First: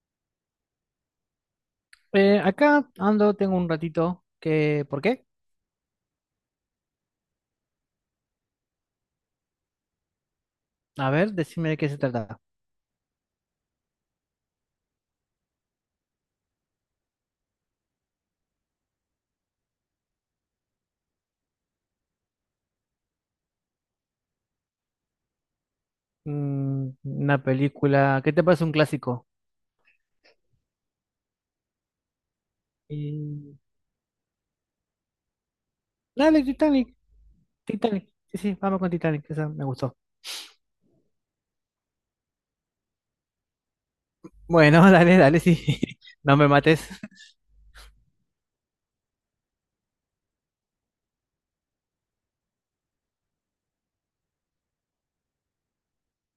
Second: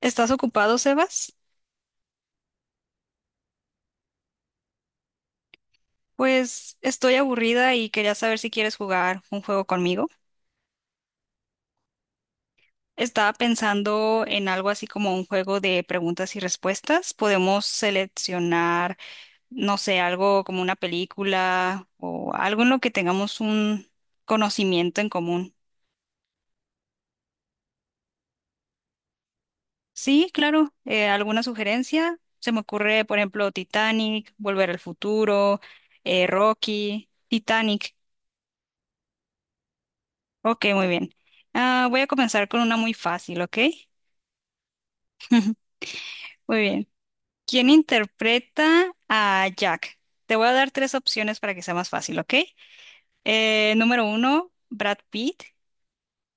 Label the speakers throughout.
Speaker 1: ¿Estás ocupado, Sebas?
Speaker 2: Acá ando, tengo un ratito que. ¿Por qué?
Speaker 1: Pues estoy aburrida y quería saber si quieres jugar un juego conmigo.
Speaker 2: A ver, decime de qué se trata.
Speaker 1: Estaba pensando en algo así como un juego de preguntas y respuestas. Podemos seleccionar, no sé, algo como una película o algo en lo que tengamos un conocimiento en común.
Speaker 2: Mm, una película... ¿Qué te parece un clásico?
Speaker 1: Sí, claro. ¿Alguna sugerencia? Se me ocurre, por ejemplo,
Speaker 2: Y...
Speaker 1: Titanic, Volver al Futuro,
Speaker 2: Dale, Titanic.
Speaker 1: Rocky, Titanic.
Speaker 2: Titanic. Sí, sí, vamos con Titanic. Esa me gustó.
Speaker 1: Ok, muy bien. Ah, voy a comenzar con una muy fácil, ¿ok?
Speaker 2: Bueno, dale, dale, sí. No me
Speaker 1: Muy
Speaker 2: mates.
Speaker 1: bien. ¿Quién interpreta a Jack? Te voy a dar tres opciones para que sea más fácil, ¿ok? Número uno, Brad Pitt.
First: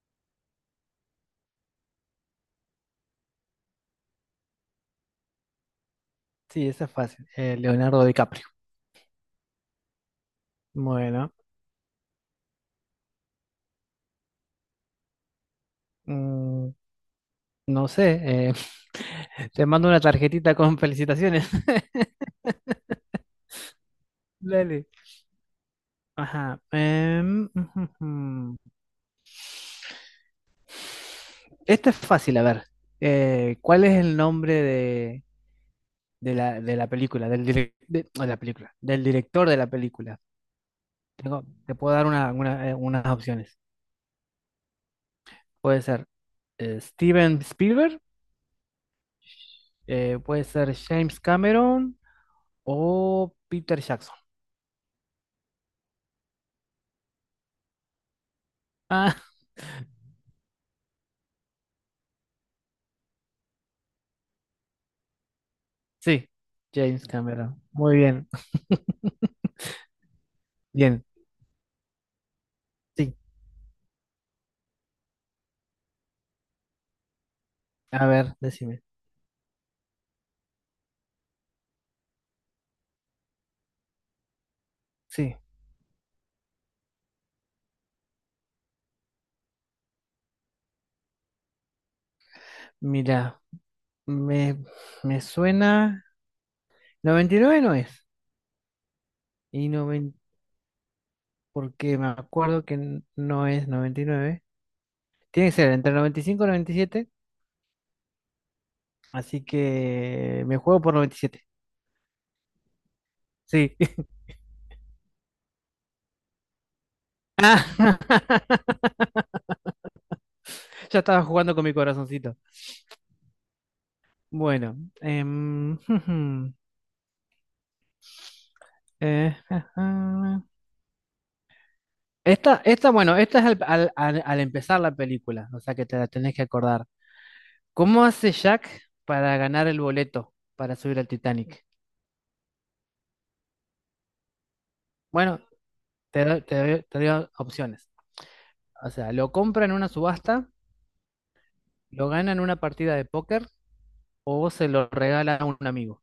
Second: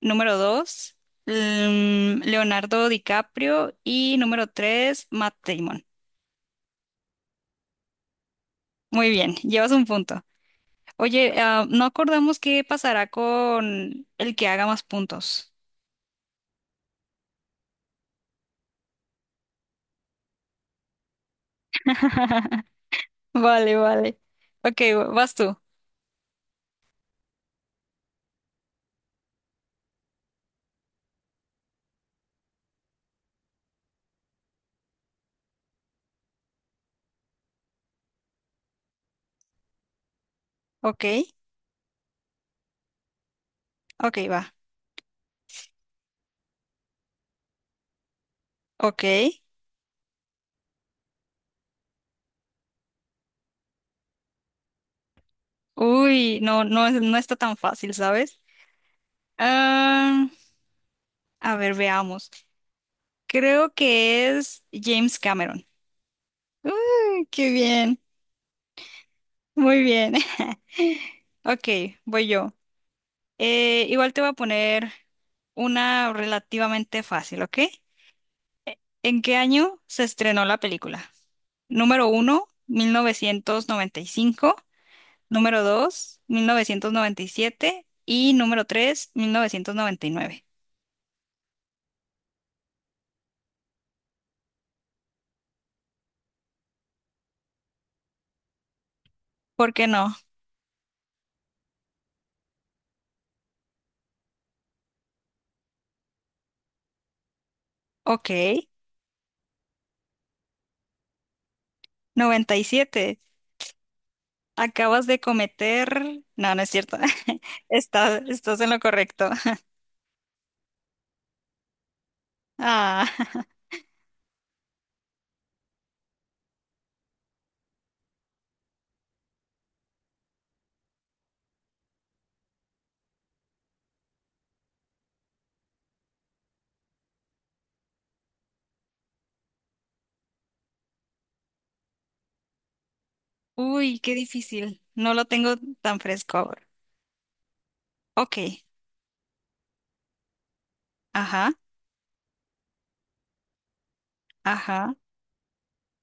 Speaker 1: Número dos, Leonardo DiCaprio. Y número tres, Matt Damon.
Speaker 2: Sí, esa es fácil. Leonardo DiCaprio.
Speaker 1: Muy bien, llevas un punto.
Speaker 2: Bueno,
Speaker 1: Oye, ah, no acordamos qué pasará con el que haga más puntos.
Speaker 2: mm, no sé. Te mando una tarjetita con felicitaciones.
Speaker 1: Vale, vale. Ok,
Speaker 2: Dale.
Speaker 1: vas tú.
Speaker 2: Ajá. Ujú, ujú. Este es fácil, a ver. ¿Cuál es el nombre de la película? Del direc- de, no, de la película, del director de la película.
Speaker 1: Ok,
Speaker 2: Tengo, te puedo dar unas opciones.
Speaker 1: ok, va.
Speaker 2: Puede ser Steven Spielberg,
Speaker 1: Ok.
Speaker 2: puede ser James Cameron o Peter Jackson.
Speaker 1: Uy, no, no, no está tan fácil, ¿sabes?
Speaker 2: Ah,
Speaker 1: Ah, a ver, veamos. Creo que es James Cameron.
Speaker 2: sí, James
Speaker 1: Uy, qué
Speaker 2: Cameron. Muy
Speaker 1: bien.
Speaker 2: bien,
Speaker 1: Muy bien.
Speaker 2: bien.
Speaker 1: Ok, voy yo.
Speaker 2: Sí,
Speaker 1: Igual te voy a poner una relativamente fácil, ¿ok?
Speaker 2: a ver, decime.
Speaker 1: ¿En qué año se estrenó la película? Número uno, 1995.
Speaker 2: Sí,
Speaker 1: Número dos, 1997. Y número tres, 1999.
Speaker 2: mira, me, me suena. 99 no es. Y
Speaker 1: ¿Por qué no?
Speaker 2: 90 porque me acuerdo que no es noventa y nueve. Tiene que ser entre noventa y cinco y noventa y siete,
Speaker 1: Ok,
Speaker 2: así que me juego por noventa y siete.
Speaker 1: 97.
Speaker 2: Sí.
Speaker 1: Acabas de cometer. No, no es cierto.
Speaker 2: Ah,
Speaker 1: Estás, estás en lo correcto.
Speaker 2: ya estaba jugando con mi corazoncito.
Speaker 1: Ah,
Speaker 2: Bueno, em, eh, esta, bueno, esta es al, al- al- al empezar la película, o sea que te la tenés que acordar. ¿Cómo hace Jack para ganar el boleto para subir al Titanic?
Speaker 1: uy, qué difícil. No lo
Speaker 2: Bueno,
Speaker 1: tengo tan fresco ahora.
Speaker 2: te doy opciones.
Speaker 1: Ok,
Speaker 2: O sea, ¿lo compra en una subasta,
Speaker 1: ajá,
Speaker 2: lo gana en una partida de póker o se lo
Speaker 1: ajá.
Speaker 2: regala a un amigo?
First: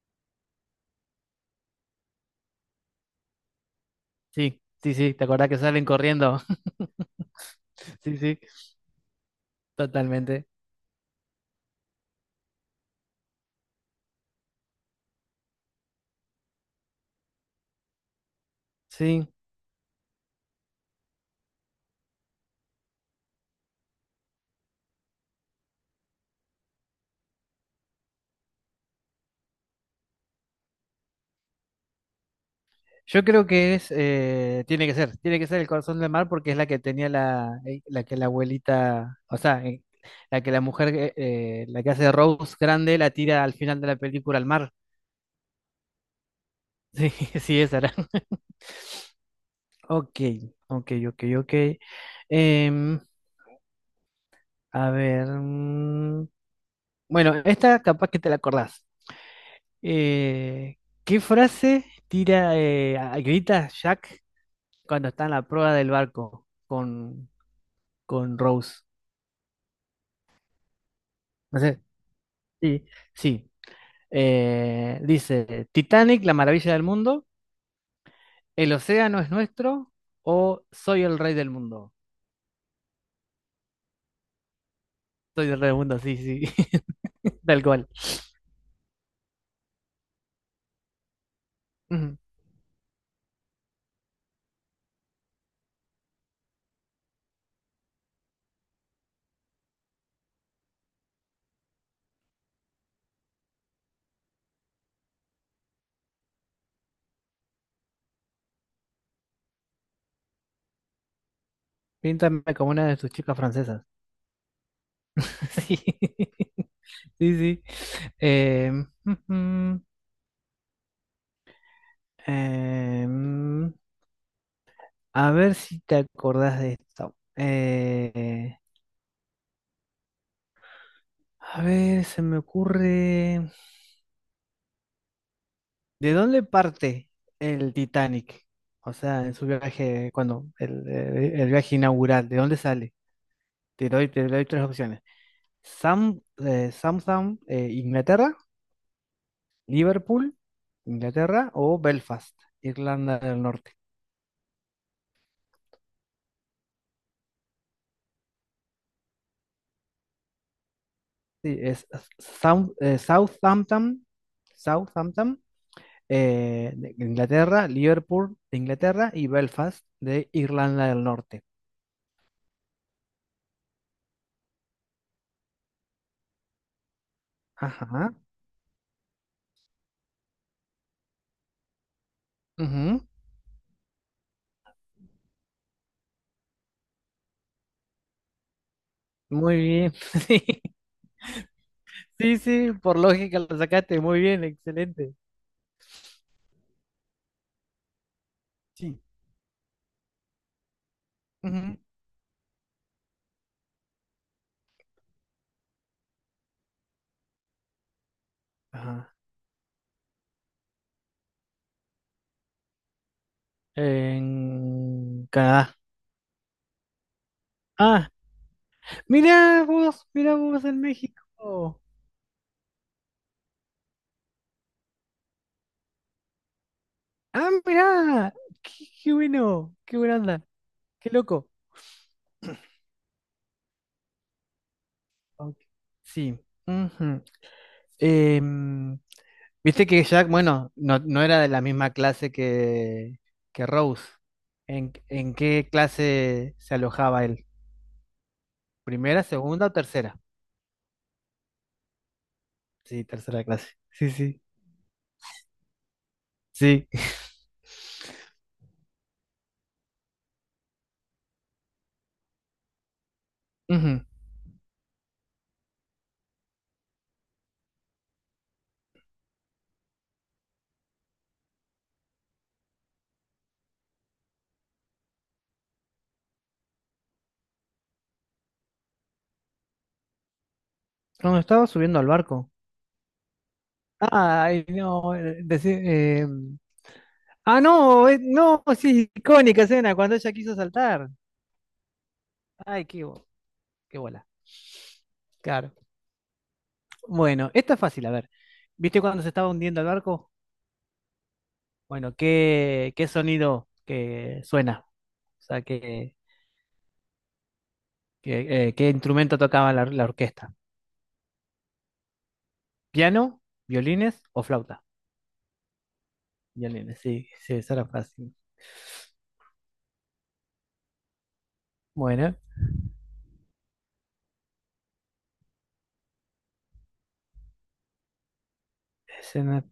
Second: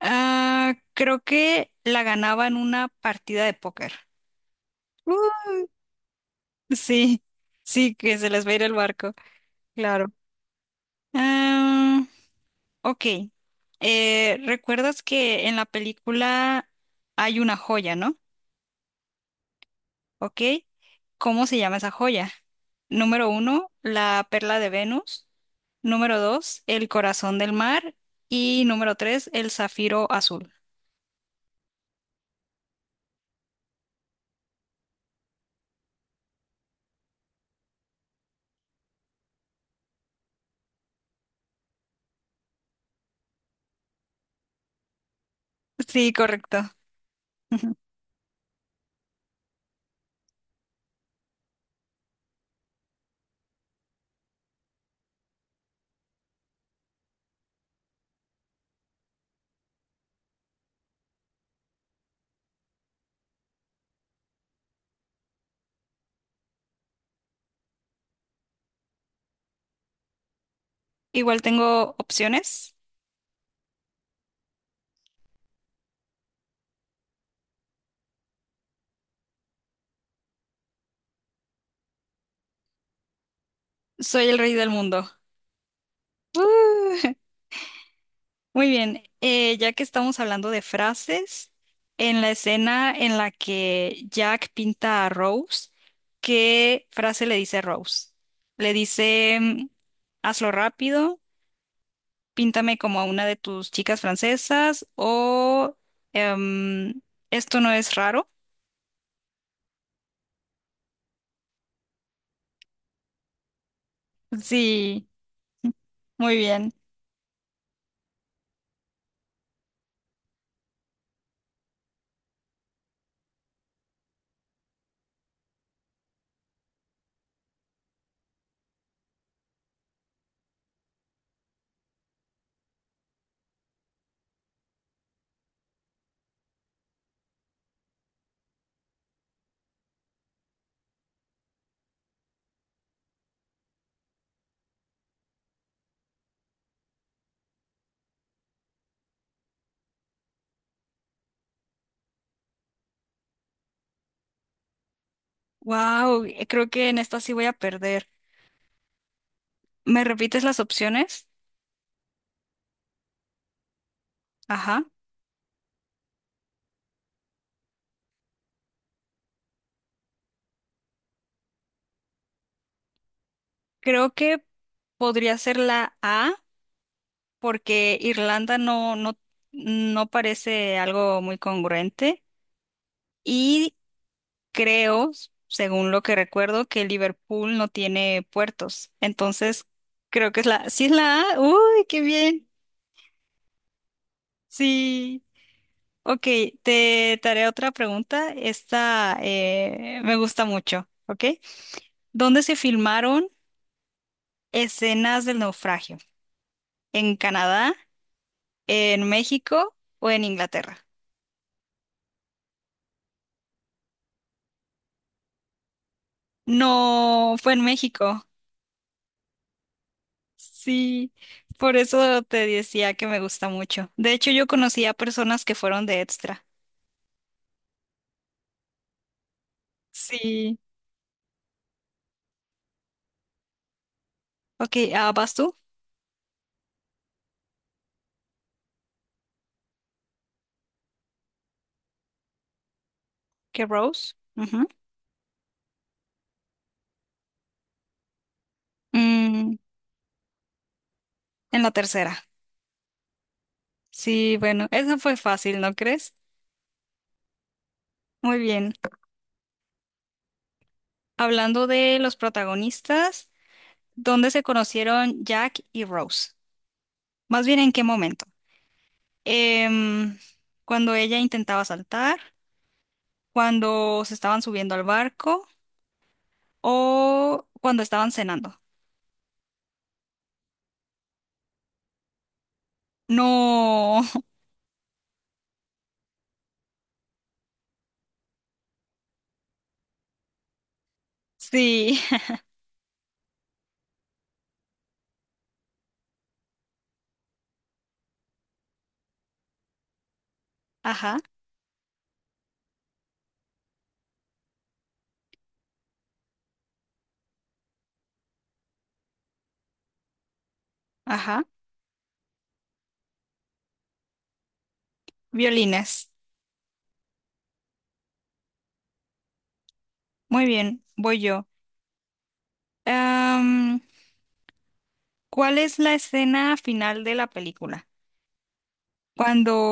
Speaker 1: Ah, creo que la ganaba en una partida de póker.
Speaker 2: Sí, sí, sí, ¿te acordás
Speaker 1: Uh,
Speaker 2: que salen corriendo?
Speaker 1: sí, sí,
Speaker 2: Sí,
Speaker 1: que se
Speaker 2: sí,
Speaker 1: les va a ir el barco, claro.
Speaker 2: totalmente.
Speaker 1: Ah, ok. ¿Recuerdas que en la película hay una joya, no?
Speaker 2: Sí,
Speaker 1: ¿Ok? ¿Cómo se llama esa joya? Número uno, la perla de Venus. Número dos, el corazón del mar. Y número tres, el zafiro azul.
Speaker 2: yo creo que es, tiene que ser el corazón del mar porque es la que la abuelita, o sea, la mujer, la que hace Rose grande, la tira al final de la película al mar.
Speaker 1: Sí, correcto.
Speaker 2: Sí, sí,
Speaker 1: Ujú.
Speaker 2: esa era. Ok, ok, ok, ok. Em, a ver, mm, bueno, esta capaz que te la acordás. Eh, ¿qué frase grita Jack cuando está en la prueba del barco con Rose?
Speaker 1: Igual
Speaker 2: No sé,
Speaker 1: tengo opciones.
Speaker 2: sí, sí. Dice: Titanic, la maravilla del mundo, el océano es nuestro, o soy el rey del mundo.
Speaker 1: Soy el rey del mundo.
Speaker 2: Soy el rey del mundo, sí, sí,
Speaker 1: ¡Uh!
Speaker 2: tal cual.
Speaker 1: Muy bien, ya que estamos hablando de frases,
Speaker 2: Ujú.
Speaker 1: en la escena en la que Jack pinta a Rose, ¿qué frase le dice Rose? Le dice, hazlo rápido. Píntame como a una de tus chicas francesas o em, esto no es raro.
Speaker 2: Píntame como una de tus chicas francesas.
Speaker 1: Sí, muy
Speaker 2: Sí,
Speaker 1: bien.
Speaker 2: sí, sí. Ujú. Em, A ver si te acordás de esto. A ver, se me ocurre. ¿De dónde parte el Titanic? O sea, en su viaje, cuando el viaje inaugural, ¿de dónde sale? Te doy tres opciones. Southam, Inglaterra, Liverpool, Inglaterra, o Belfast, Irlanda del Norte.
Speaker 1: Wow, creo que en esta sí voy a perder. ¿Me repites las opciones?
Speaker 2: Sí, es South, eh, Southampton,
Speaker 1: Ajá.
Speaker 2: Southampton, de Inglaterra, Liverpool de Inglaterra, y Belfast de Irlanda del Norte.
Speaker 1: Creo que podría ser la A porque
Speaker 2: Ajá.
Speaker 1: Irlanda no, no, no parece algo muy congruente
Speaker 2: Ujú.
Speaker 1: y creo, según lo que recuerdo, que Liverpool no tiene puertos.
Speaker 2: Muy
Speaker 1: Entonces,
Speaker 2: bien.
Speaker 1: creo que es la. Sí, es la A. Uy, qué
Speaker 2: Sí,
Speaker 1: bien.
Speaker 2: sí, sí, por lógica lo sacaste. Muy bien, excelente.
Speaker 1: Sí, ok, te haré otra pregunta.
Speaker 2: Sí.
Speaker 1: Esta me gusta mucho, ¿ok?
Speaker 2: Ujú.
Speaker 1: ¿Dónde se filmaron escenas del naufragio? ¿En Canadá, en
Speaker 2: Ajá.
Speaker 1: México o en Inglaterra?
Speaker 2: En Canadá.
Speaker 1: No, fue en
Speaker 2: Ah,
Speaker 1: México.
Speaker 2: mira vos, mira vos, en
Speaker 1: Sí, por
Speaker 2: México.
Speaker 1: eso te decía que me gusta mucho. De hecho, yo conocí a personas que fueron de extra.
Speaker 2: Ah, mira, qué, qué bueno, qué buena onda,
Speaker 1: Sí.
Speaker 2: qué loco.
Speaker 1: Ok, ah, ¿vas tú?
Speaker 2: Ok. Sí. Ujú. Em, Viste que Jack, bueno, no, no era de la misma que
Speaker 1: ¿Qué
Speaker 2: Rose.
Speaker 1: Rose? Ujú.
Speaker 2: ¿En qué clase se alojaba él? ¿Primera,
Speaker 1: Mm,
Speaker 2: segunda o tercera?
Speaker 1: en la tercera.
Speaker 2: Sí, tercera clase. Sí,
Speaker 1: Sí,
Speaker 2: sí,
Speaker 1: bueno, eso fue fácil, ¿no crees?
Speaker 2: sí.
Speaker 1: Muy bien. Hablando de los protagonistas,
Speaker 2: Ujú.
Speaker 1: ¿dónde se conocieron Jack y Rose? Más bien, ¿en qué momento? Em, Cuando ella intentaba saltar, cuando se estaban subiendo al barco o cuando estaban cenando.
Speaker 2: Cuando estaba subiendo al barco.
Speaker 1: No,
Speaker 2: Ay, no, decí- ah, no, no, sí, icónica escena, cuando ella quiso saltar.
Speaker 1: sí,
Speaker 2: Ay, qué, bo- qué bola. Claro. Bueno, esta es fácil, a ver. ¿Viste cuando se estaba hundiendo el barco?
Speaker 1: ajá,
Speaker 2: Bueno, ¿qué sonido que suena? O sea, ¿qué instrumento tocaba la orquesta?
Speaker 1: ajá.
Speaker 2: ¿Piano, violines o flauta?
Speaker 1: Violines.
Speaker 2: Violines, sí, sí, esa era fácil.
Speaker 1: Muy bien, voy yo.
Speaker 2: Bueno,
Speaker 1: Em, ¿Cuál es la escena final de la película? Cuando
Speaker 2: escena-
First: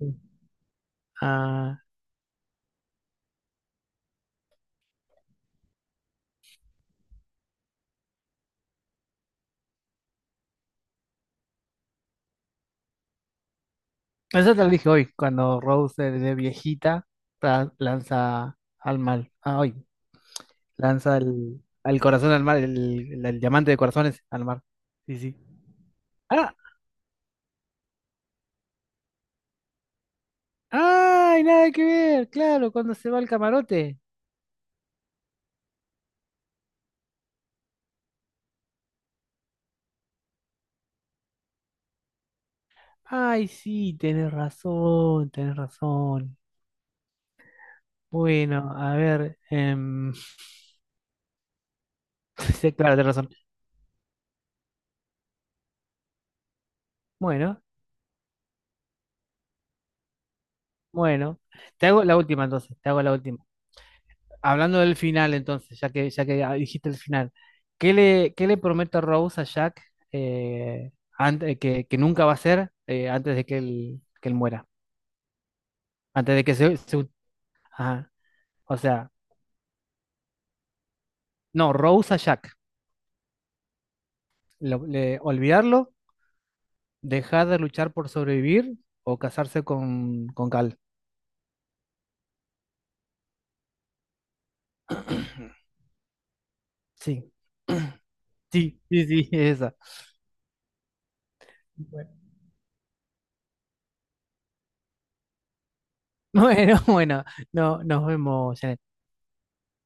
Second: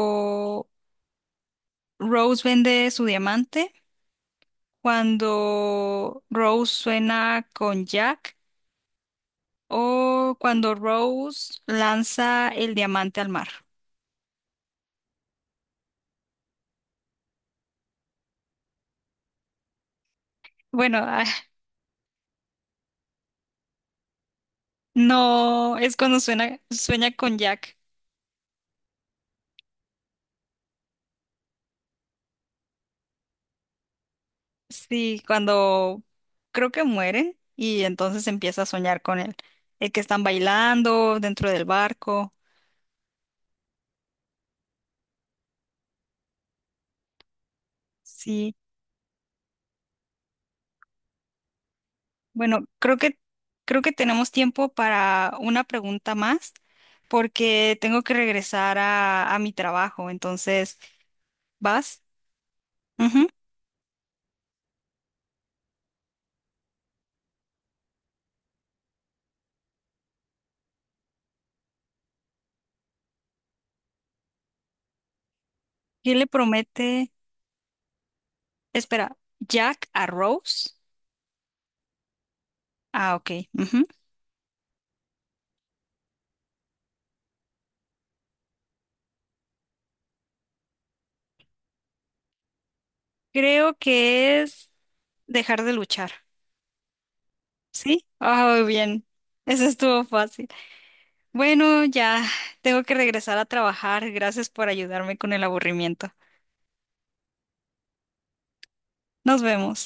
Speaker 2: ah,
Speaker 1: Rose vende su diamante. Cuando Rose suena con Jack o cuando Rose lanza el diamante al mar.
Speaker 2: eso te lo dije hoy, cuando Rose de viejita lanza al mal. Ah, hoy,
Speaker 1: Bueno,
Speaker 2: lanza
Speaker 1: ah,
Speaker 2: el, al corazón al mar, el diamante de corazones al mar. Sí, sí.
Speaker 1: no, es cuando
Speaker 2: Ah,
Speaker 1: sueña con Jack.
Speaker 2: ¡ay, nada que ver! Claro, cuando se va al camarote.
Speaker 1: Sí, cuando creo que mueren y entonces empieza a soñar con él. El que están bailando dentro del barco.
Speaker 2: Ay, sí, tenés razón, tenés razón.
Speaker 1: Sí,
Speaker 2: Bueno, a ver.
Speaker 1: bueno,
Speaker 2: Sí, claro,
Speaker 1: creo
Speaker 2: tenés
Speaker 1: que
Speaker 2: razón.
Speaker 1: creo que tenemos tiempo para una pregunta más
Speaker 2: Bueno,
Speaker 1: porque tengo que regresar a mi trabajo. Entonces,
Speaker 2: bueno. Te
Speaker 1: ¿vas?
Speaker 2: hago la última entonces, te hago la
Speaker 1: Ujú.
Speaker 2: última. Hablando del final entonces, ya que dijiste el final, ¿qué le promete Rose a Jack, que nunca va a ser, antes de que que él muera?
Speaker 1: ¿Quién le
Speaker 2: Antes de que
Speaker 1: promete?
Speaker 2: ajá. O
Speaker 1: Espera,
Speaker 2: sea,
Speaker 1: Jack a Rose.
Speaker 2: no, Rose a Jack.
Speaker 1: Ah, ok. Ujú.
Speaker 2: Olvidarlo, dejar de luchar por sobrevivir, o casarse con Cal.
Speaker 1: Creo que es dejar de luchar.
Speaker 2: Sí.
Speaker 1: ¿Sí? Ah,
Speaker 2: Sí,
Speaker 1: bien.
Speaker 2: sí, sí,
Speaker 1: Eso
Speaker 2: esa.
Speaker 1: estuvo fácil. Bueno,
Speaker 2: Bueno,
Speaker 1: ya tengo que regresar a trabajar. Gracias por ayudarme con el aburrimiento.
Speaker 2: bueno, bueno, no, nos vemos, Janet.
Speaker 1: Nos vemos.